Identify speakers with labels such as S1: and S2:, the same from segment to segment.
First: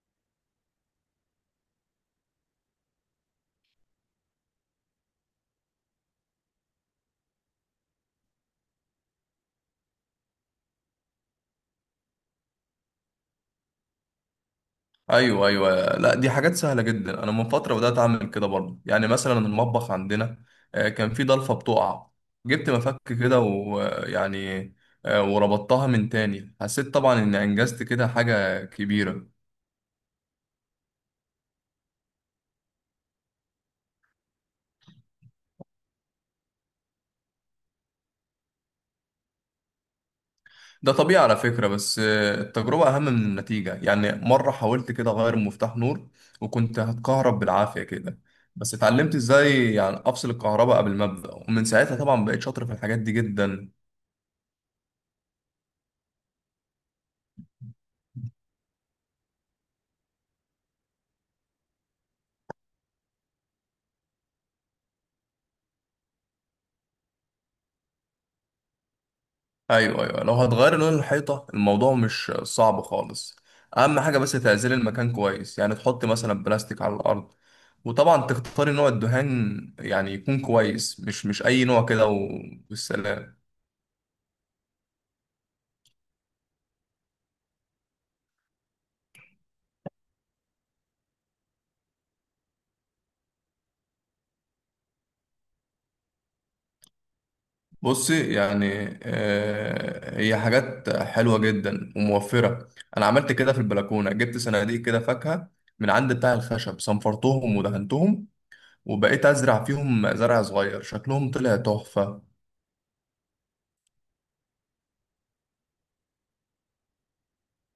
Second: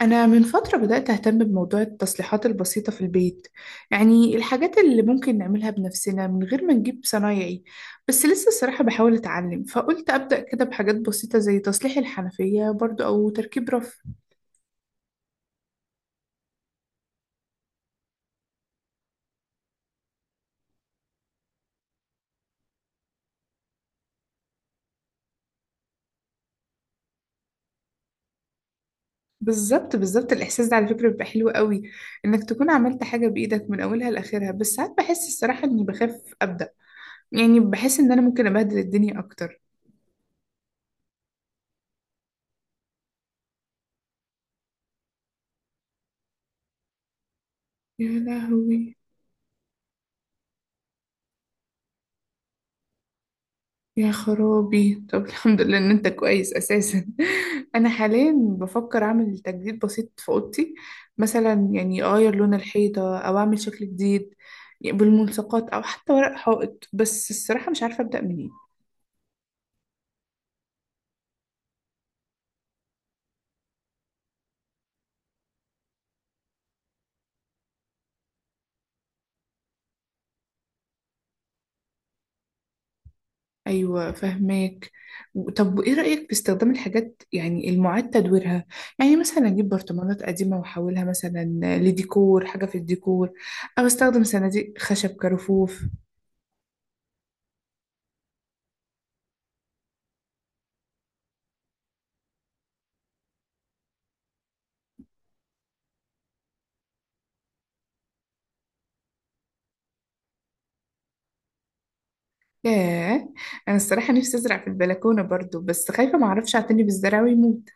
S1: أنا من فترة بدأت أهتم بموضوع التصليحات البسيطة في البيت. يعني الحاجات اللي ممكن نعملها بنفسنا من غير ما نجيب صنايعي. بس لسه الصراحة بحاول أتعلم، فقلت أبدأ كده بحاجات بسيطة زي تصليح الحنفية برضو أو تركيب رف.
S2: ايوه، ايوه، لا، دي حاجات سهله جدا. انا من فتره بدات اعمل كده برضه، يعني مثلا المطبخ عندنا كان في ضلفه بتقع. جبت مفك كده ويعني وربطتها من تاني، حسيت طبعا اني انجزت كده حاجه كبيره.
S1: بالظبط بالظبط، الإحساس ده على فكرة بيبقى حلو قوي، إنك تكون عملت حاجة بإيدك من أولها لآخرها. بس ساعات بحس الصراحة إني بخاف أبدأ، يعني بحس إن أنا ممكن أبهدل الدنيا أكتر.
S2: ده طبيعي على فكره، بس التجربه اهم من النتيجه. يعني مره حاولت كده اغير مفتاح نور وكنت هتكهرب بالعافيه
S1: يا
S2: كده، بس
S1: لهوي!
S2: اتعلمت ازاي يعني افصل الكهرباء قبل ما ابدا، ومن ساعتها طبعا بقيت شاطر في الحاجات دي جدا.
S1: يا خرابي، طب الحمد لله ان انت كويس اساسا. انا حاليا بفكر اعمل تجديد بسيط في اوضتي. مثلا يعني اغير لون الحيطه او اعمل شكل جديد، يعني بالملصقات او حتى ورق حائط. بس الصراحه مش عارفه ابدا منين.
S2: ايوه، ايوه، لو هتغير لون الحيطه الموضوع مش صعب خالص. اهم حاجه بس تعزل المكان كويس، يعني تحط مثلا بلاستيك على الارض، وطبعا تختاري نوع الدهان يعني يكون كويس مش اي نوع كده والسلام.
S1: ايوه، فهماك. طب وايه رايك في استخدام الحاجات يعني المعاد تدويرها؟ يعني مثلا اجيب برطمانات قديمه واحولها مثلا لديكور، حاجه في الديكور، او استخدم صناديق خشب كرفوف.
S2: بصي، يعني هي حاجات حلوه جدا وموفره. انا عملت كده في البلكونه، جبت صناديق كده فاكهه من عند بتاع الخشب، صنفرتهم ودهنتهم وبقيت ازرع فيهم زرع صغير، شكلهم طلع تحفه.
S1: ياه! انا الصراحه نفسي ازرع في البلكونه برضو، بس خايفه ما اعرفش اعتني بالزرع ويموت.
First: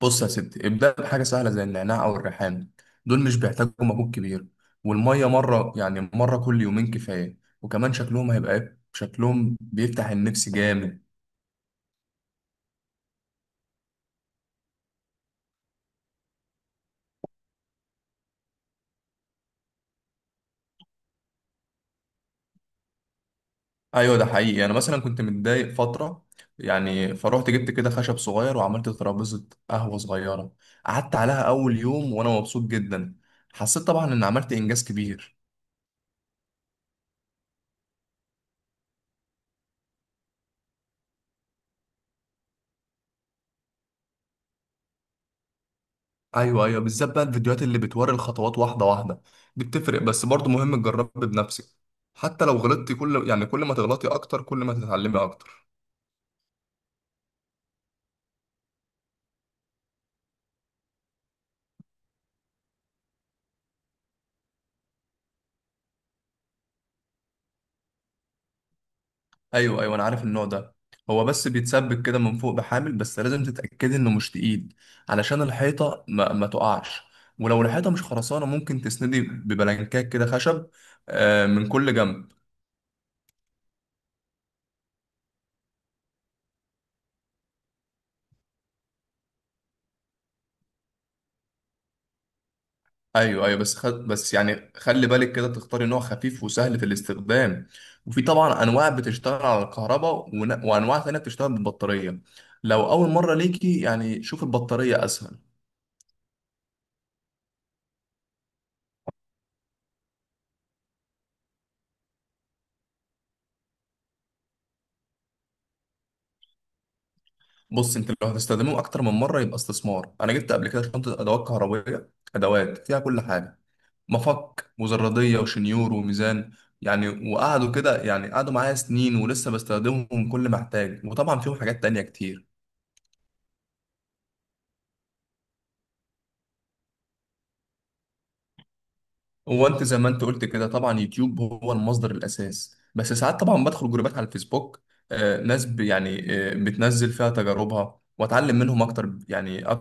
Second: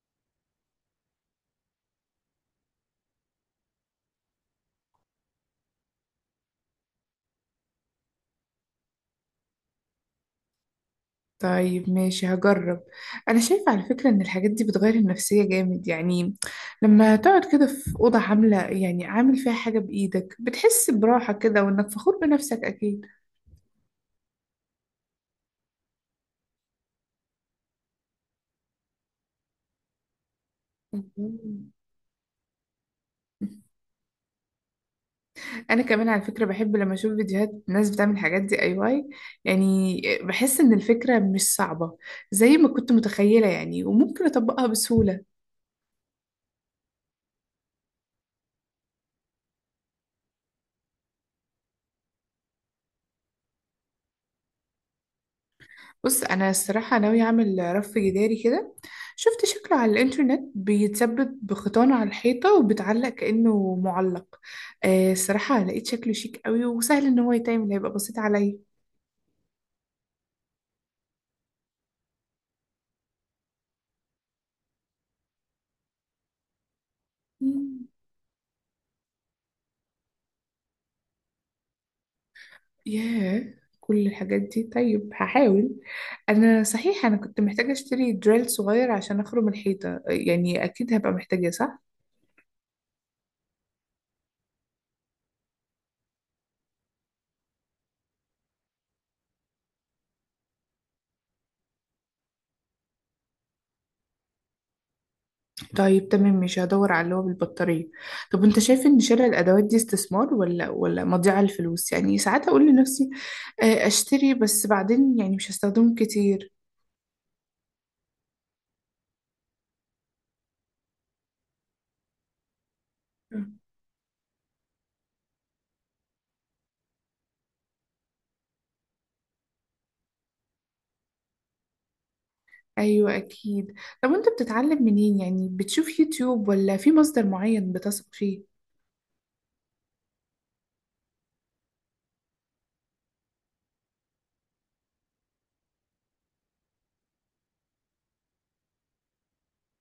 S2: بص يا ستي، ابدأ بحاجة سهلة زي النعناع أو الريحان. دول مش بيحتاجوا مجهود كبير، والمية مرة، يعني مرة كل يومين كفاية. وكمان شكلهم هيبقى إيه؟ شكلهم بيفتح النفس جامد.
S1: طيب ماشي، هجرب. انا شايفه على فكره ان الحاجات دي بتغير النفسيه جامد. يعني لما تقعد كده في اوضه عامله، يعني عامل فيها حاجه بايدك، بتحس براحه كده وانك فخور بنفسك اكيد.
S2: أيوة، ده حقيقي. أنا مثلا كنت متضايق فترة، يعني فروحت جبت كده خشب صغير وعملت ترابيزة قهوة صغيرة. قعدت عليها
S1: مم.
S2: أول يوم وأنا مبسوط جدا. حسيت طبعا إن عملت إنجاز كبير.
S1: انا كمان على فكره بحب لما اشوف فيديوهات ناس بتعمل الحاجات دي اي واي. يعني بحس ان الفكره مش صعبه زي ما كنت متخيله يعني، وممكن اطبقها بسهوله.
S2: ايوه، ايوه، بالذات بقى الفيديوهات اللي بتوري الخطوات واحده واحده، دي بتفرق. بس برضه مهم تجربي بنفسك، حتى لو غلطتي. يعني كل ما تغلطي اكتر كل ما تتعلمي اكتر.
S1: بص، انا الصراحه ناوي اعمل رف جداري كده. شفت شكله على الانترنت، بيتثبت بخيطان على الحيطه وبتعلق كانه معلق. آه، الصراحه لقيت شكله شيك قوي، وسهل ان هو يتعمل، هيبقى بسيط عليا.
S2: ايوه، ايوه، انا عارف النوع ده. هو بس بيتسبك كده من فوق بحامل، بس لازم تتاكدي انه مش تقيل علشان الحيطه ما تقعش. ولو
S1: مم.
S2: الحيطه مش خرسانه ممكن تسندي ببلانكات كده خشب، من كل جنب.
S1: ياه، كل الحاجات دي! طيب هحاول. انا صحيح انا كنت محتاجه اشتري دريل صغير عشان اخرم الحيطه، يعني اكيد هبقى محتاجه، صح؟
S2: ايوه، ايوه، بس يعني خلي بالك كده تختاري نوع خفيف وسهل في الاستخدام. وفي طبعا انواع بتشتغل على الكهرباء، وانواع تانية بتشتغل بالبطاريه. لو اول مره ليكي، يعني شوف البطاريه اسهل.
S1: طيب تمام، مش هدور على اللي هو بالبطارية. طب انت شايف ان شراء الادوات دي استثمار ولا مضيعة للفلوس؟ يعني ساعات اقول لنفسي اشتري، بس بعدين يعني مش هستخدمه كتير.
S2: بص انت، لو هتستخدمه اكتر من مره يبقى استثمار. انا جبت قبل كده شنطه ادوات كهربائيه، ادوات فيها كل
S1: مم.
S2: حاجه: مفك، مزرديه، وشنيور، وميزان، يعني. وقعدوا كده، يعني قعدوا معايا سنين ولسه بستخدمهم كل ما احتاج، وطبعا فيهم حاجات تانية كتير.
S1: ايوه اكيد. طب انت بتتعلم منين؟ يعني بتشوف يوتيوب ولا في مصدر معين بتثق فيه؟
S2: هو انت زي ما انت قلت كده، طبعا يوتيوب هو المصدر الاساس، بس ساعات طبعا بدخل جروبات على الفيسبوك، ناس يعني بتنزل فيها تجاربها واتعلم منهم اكتر، يعني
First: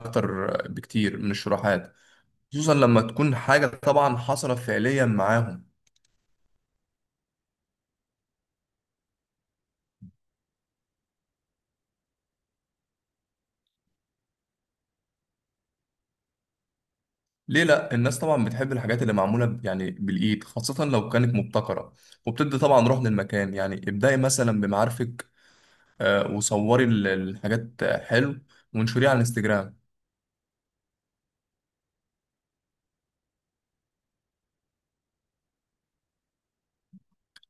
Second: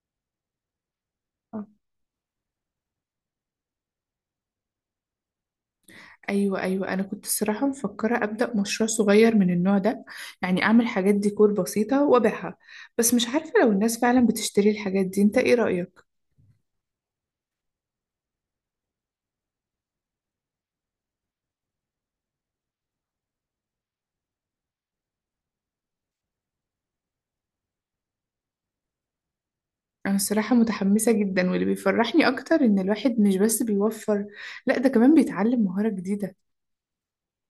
S2: اكتر بكتير من
S1: آه.
S2: الشروحات، خصوصا لما تكون حاجه طبعا حصلت فعليا معاهم.
S1: ايوه ايوه، انا كنت الصراحه مفكره ابدا مشروع صغير من النوع ده، يعني اعمل حاجات ديكور بسيطه وابيعها. بس مش عارفه لو الناس فعلا بتشتري الحاجات دي، انت ايه رايك؟
S2: ليه لا؟ الناس طبعا بتحب الحاجات اللي معموله يعني بالايد، خاصه لو كانت مبتكره وبتدي طبعا روح للمكان. يعني ابدأي مثلا بمعارفك، وصوري الحاجات حلو وانشريها على الانستجرام.
S1: أنا الصراحة متحمسة جدا، واللي بيفرحني أكتر إن الواحد مش بس بيوفر، لأ ده كمان بيتعلم مهارة جديدة.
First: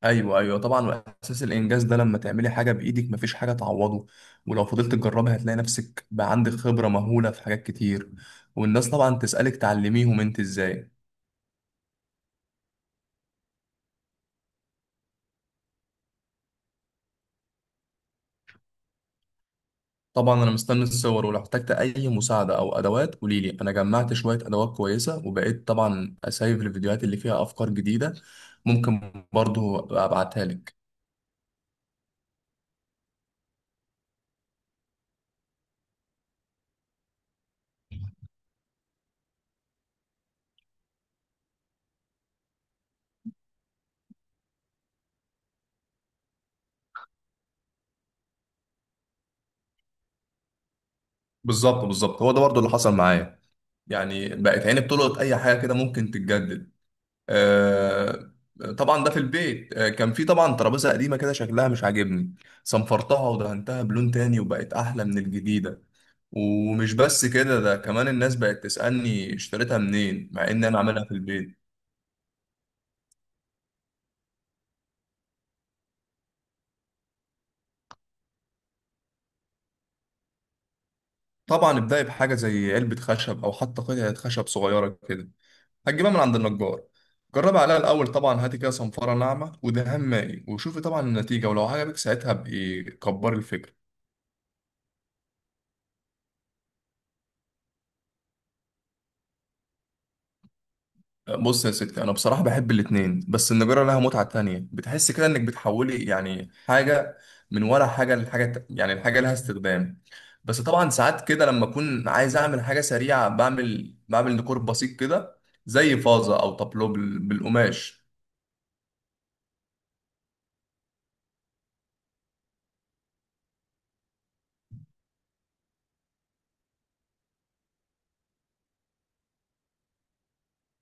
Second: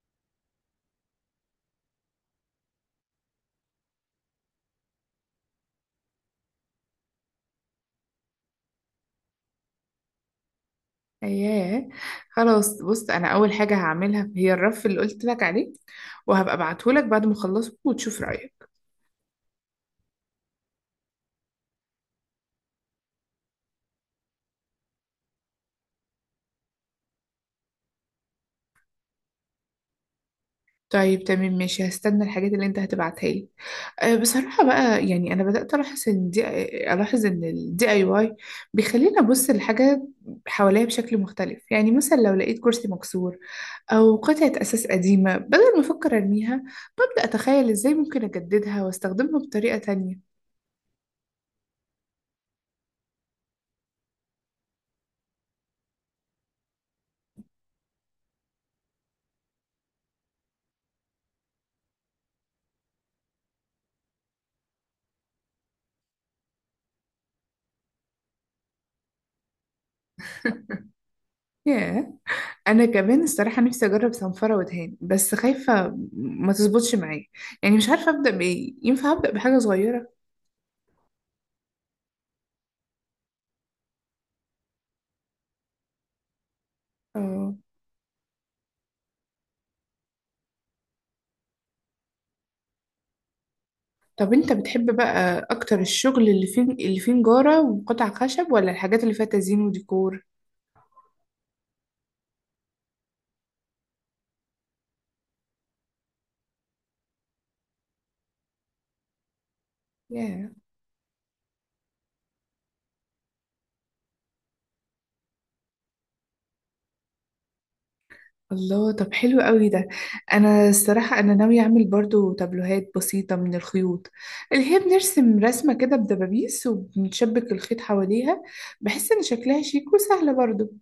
S2: ايوه، ايوه، طبعا. واساس الانجاز ده لما تعملي حاجه بايدك مفيش حاجه تعوضه. ولو فضلت تجربي هتلاقي نفسك بقى عندك خبره مهوله في حاجات كتير، والناس طبعا تسالك تعلميهم انت ازاي.
S1: أياه! خلاص، بص، أنا أول حاجة هعملها هي الرف اللي قلت لك عليه، وهبقى أبعتهولك بعد ما أخلصه وتشوف رأيك.
S2: طبعا انا مستني الصور، ولو احتجت اي مساعده او ادوات قوليلي. انا جمعت شويه ادوات كويسه، وبقيت طبعا اسايف الفيديوهات اللي فيها افكار جديده، ممكن برضو أبقى ابعتها لك.
S1: طيب تمام ماشي، هستنى الحاجات اللي انت هتبعتها لي. أه، بصراحة بقى، يعني انا بدأت الاحظ ان دي، الاحظ ان الدي اي واي بيخليني ابص للحاجة حواليا بشكل مختلف. يعني مثلا لو لقيت كرسي مكسور او قطعة اساس قديمة، بدل ما افكر ارميها، ببدأ اتخيل ازاي ممكن اجددها واستخدمها بطريقة تانية.
S2: بالظبط، بالظبط، هو ده برضو اللي حصل معايا. يعني بقت عيني بتلقط اي حاجه كده ممكن تتجدد. آه، طبعا ده في البيت، كان في طبعا ترابيزه قديمه كده شكلها مش عاجبني، صنفرتها ودهنتها بلون تاني وبقت احلى من الجديده. ومش بس كده، ده كمان الناس بقت تسالني اشتريتها منين، مع ان انا عاملها في البيت.
S1: ياه! انا كمان الصراحة نفسي اجرب صنفرة ودهان، بس خايفة ما تظبطش معايا. يعني مش عارفة ابدأ بايه، ينفع ابدأ بحاجة صغيرة؟
S2: طبعا ابدأي بحاجه زي علبه خشب او حتى قطعه خشب صغيره كده، هتجيبها من عند النجار.
S1: اه.
S2: جربي عليها الاول، طبعا هاتي كده صنفره ناعمه ودهان مائي وشوفي طبعا النتيجه، ولو عجبك ساعتها ابقي كبري الفكره.
S1: طب انت بتحب بقى اكتر الشغل اللي فيه، اللي فيه نجارة وقطع خشب، ولا الحاجات اللي فيها تزيين وديكور؟
S2: بص يا ستي، انا بصراحه بحب الاتنين، بس النجاره لها متعه تانية، بتحس كده انك بتحولي يعني حاجه من ولا حاجه لحاجه، يعني الحاجه لها استخدام.
S1: ياه،
S2: بس طبعا ساعات كده لما اكون عايز اعمل حاجه سريعه بعمل ديكور بسيط كده، زي فازه او طابلو بالقماش.
S1: الله! طب حلو قوي ده. انا الصراحة انا ناوية اعمل برضو تابلوهات بسيطة من الخيوط، اللي هي بنرسم رسمة كده بدبابيس وبنشبك الخيط حواليها. بحس ان شكلها شيك وسهلة برضو.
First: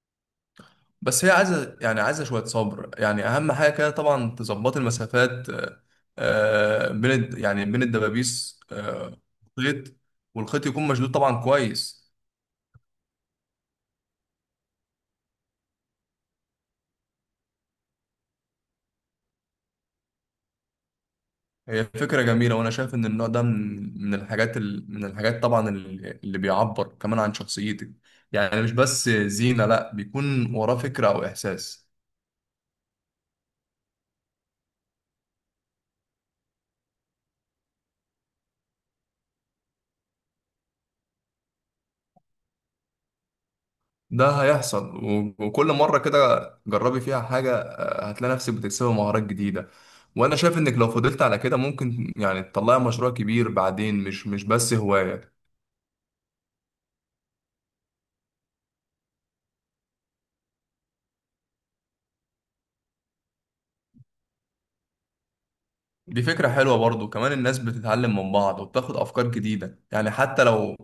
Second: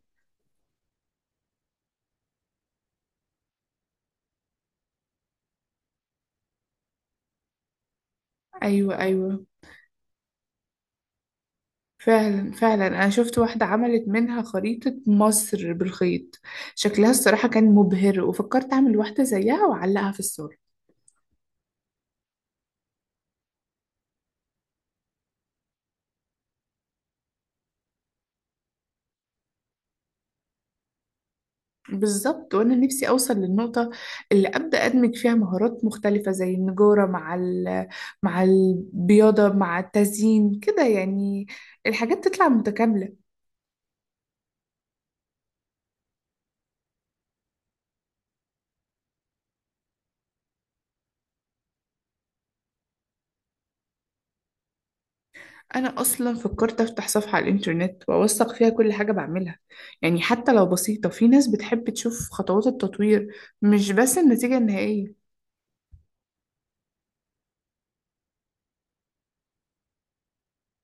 S2: بس هي عايزه، يعني عايزه شويه صبر. يعني اهم حاجه كده طبعا تظبط المسافات بين يعني بين الدبابيس
S1: ايوه ايوه.
S2: خيط، والخيط يكون مشدود طبعا كويس.
S1: فعلا فعلا، انا شفت واحدة عملت منها خريطة مصر بالخيط. شكلها الصراحة كان مبهر، وفكرت اعمل واحدة زيها واعلقها في الصور.
S2: هي فكرة جميلة، وأنا شايف إن النوع ده من الحاجات، من الحاجات طبعا اللي بيعبر كمان عن شخصيتك. يعني مش بس زينة، لأ، بيكون وراه فكرة أو إحساس.
S1: بالظبط، وانا نفسي اوصل للنقطه اللي ابدا ادمج فيها مهارات مختلفه، زي النجاره مع ال... مع البياضه مع التزيين، كده يعني الحاجات تطلع متكامله.
S2: ده هيحصل، وكل مرة كده جربي فيها حاجة هتلاقي نفسك بتكسبي مهارات جديدة. وأنا شايف إنك لو فضلت على كده ممكن يعني تطلعي مشروع كبير بعدين، مش بس هواية.
S1: انا اصلا فكرت افتح صفحه على الانترنت واوثق فيها كل حاجه بعملها. يعني حتى لو بسيطه، في ناس بتحب تشوف خطوات التطوير، مش بس النتيجه النهائيه.
S2: دي فكرة حلوة برضو، كمان الناس بتتعلم من بعض وبتاخد أفكار جديدة. يعني حتى لو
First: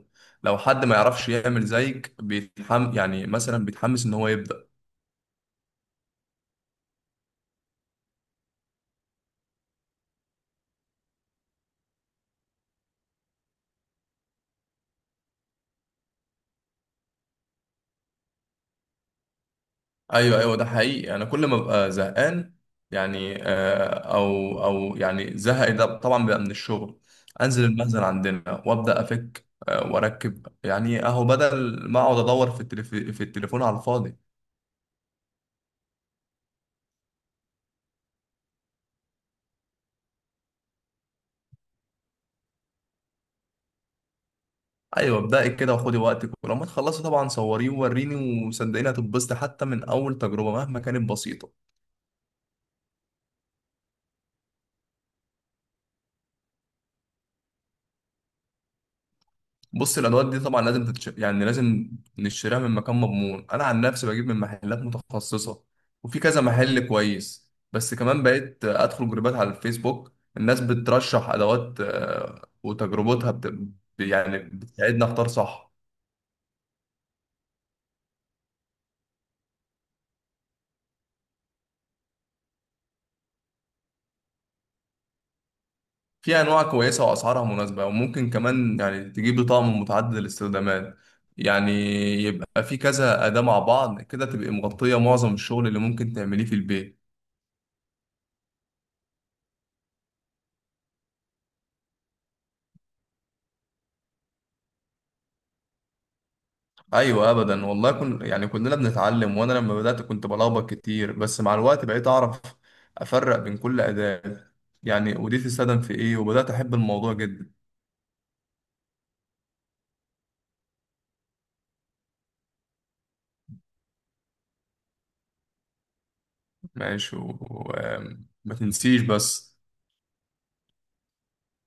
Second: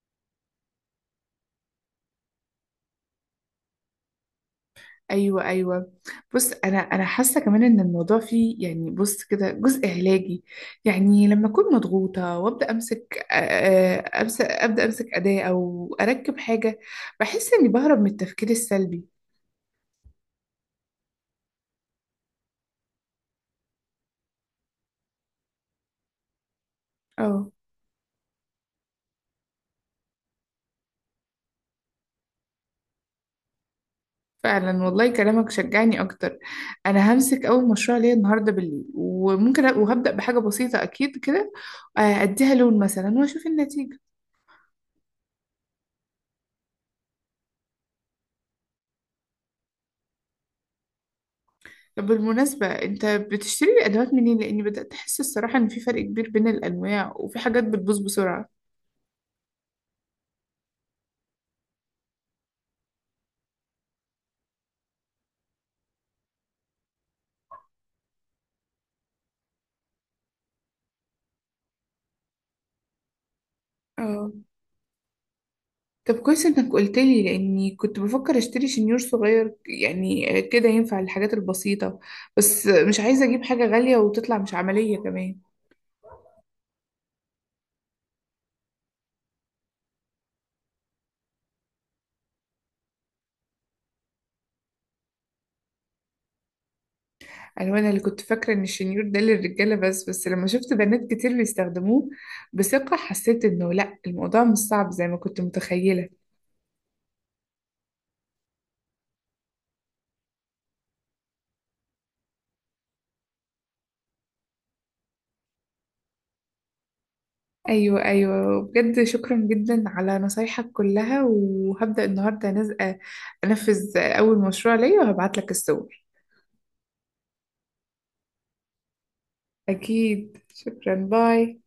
S2: لو حد ما يعرفش يعمل زيك يعني مثلا بيتحمس إن هو يبدأ.
S1: ايوه ايوه. بص انا، انا حاسه كمان ان الموضوع فيه، يعني بص كده، جزء علاجي. يعني لما اكون مضغوطه وابدا امسك امسك ابدا امسك اداه او اركب حاجه، بحس اني بهرب من التفكير السلبي.
S2: أيوه، أيوه، ده حقيقي. أنا كل ما ببقى زهقان، يعني أو يعني زهق، ده طبعا بيبقى من الشغل،
S1: اه،
S2: أنزل المخزن عندنا وأبدأ أفك وأركب، يعني أهو بدل ما أقعد أدور في في التليفون على الفاضي.
S1: فعلا والله، كلامك شجعني اكتر. انا همسك اول مشروع ليا النهارده بالليل، وهبدا بحاجه بسيطه اكيد كده، اديها لون مثلا واشوف النتيجه.
S2: ايوه، ابدأي كده وخدي وقتك، ولما تخلصي طبعا صوريه ووريني، وصدقيني هتتبسطي حتى من اول تجربه مهما كانت بسيطه.
S1: طب بالمناسبة، انت بتشتري الأدوات منين؟ لأني بدأت أحس الصراحة إن في فرق كبير بين الأنواع، وفي حاجات بتبوظ بسرعة.
S2: بص، الادوات دي طبعا لازم يعني لازم نشتريها من مكان مضمون. انا عن نفسي بجيب من محلات متخصصه، وفي كذا محل كويس، بس كمان بقيت ادخل جروبات على الفيسبوك، الناس بترشح ادوات وتجربتها
S1: اه.
S2: يعني بتساعدنا اختار صح.
S1: طب كويس إنك قلت لي، لأني كنت بفكر أشتري شنيور صغير يعني كده ينفع للحاجات البسيطة، بس مش عايزة أجيب حاجة غالية وتطلع مش عملية كمان.
S2: في انواع كويسه واسعارها مناسبه، وممكن كمان يعني تجيب طقم متعدد الاستخدامات، يعني يبقى في كذا اداه مع بعض كده تبقى مغطيه معظم الشغل اللي ممكن تعمليه في البيت.
S1: أنا اللي كنت فاكرة إن الشنيور ده للرجالة بس، لما شفت بنات كتير بيستخدموه بثقة، حسيت إنه لأ، الموضوع مش صعب زي ما كنت متخيلة.
S2: ايوه، ابدا والله، يعني كلنا بنتعلم. وانا لما بدات كنت بلخبط كتير، بس مع الوقت بقيت اعرف افرق بين كل اداه، يعني ودي تستخدم في ايه، وبدات احب الموضوع جدا.
S1: ايوه ايوه، بجد شكرا جدا على نصايحك كلها، وهبدأ النهارده انفذ اول مشروع ليا وهبعت لك الصور.
S2: ماشي، وما تنسيش بس
S1: اكيد، شكرا، باي.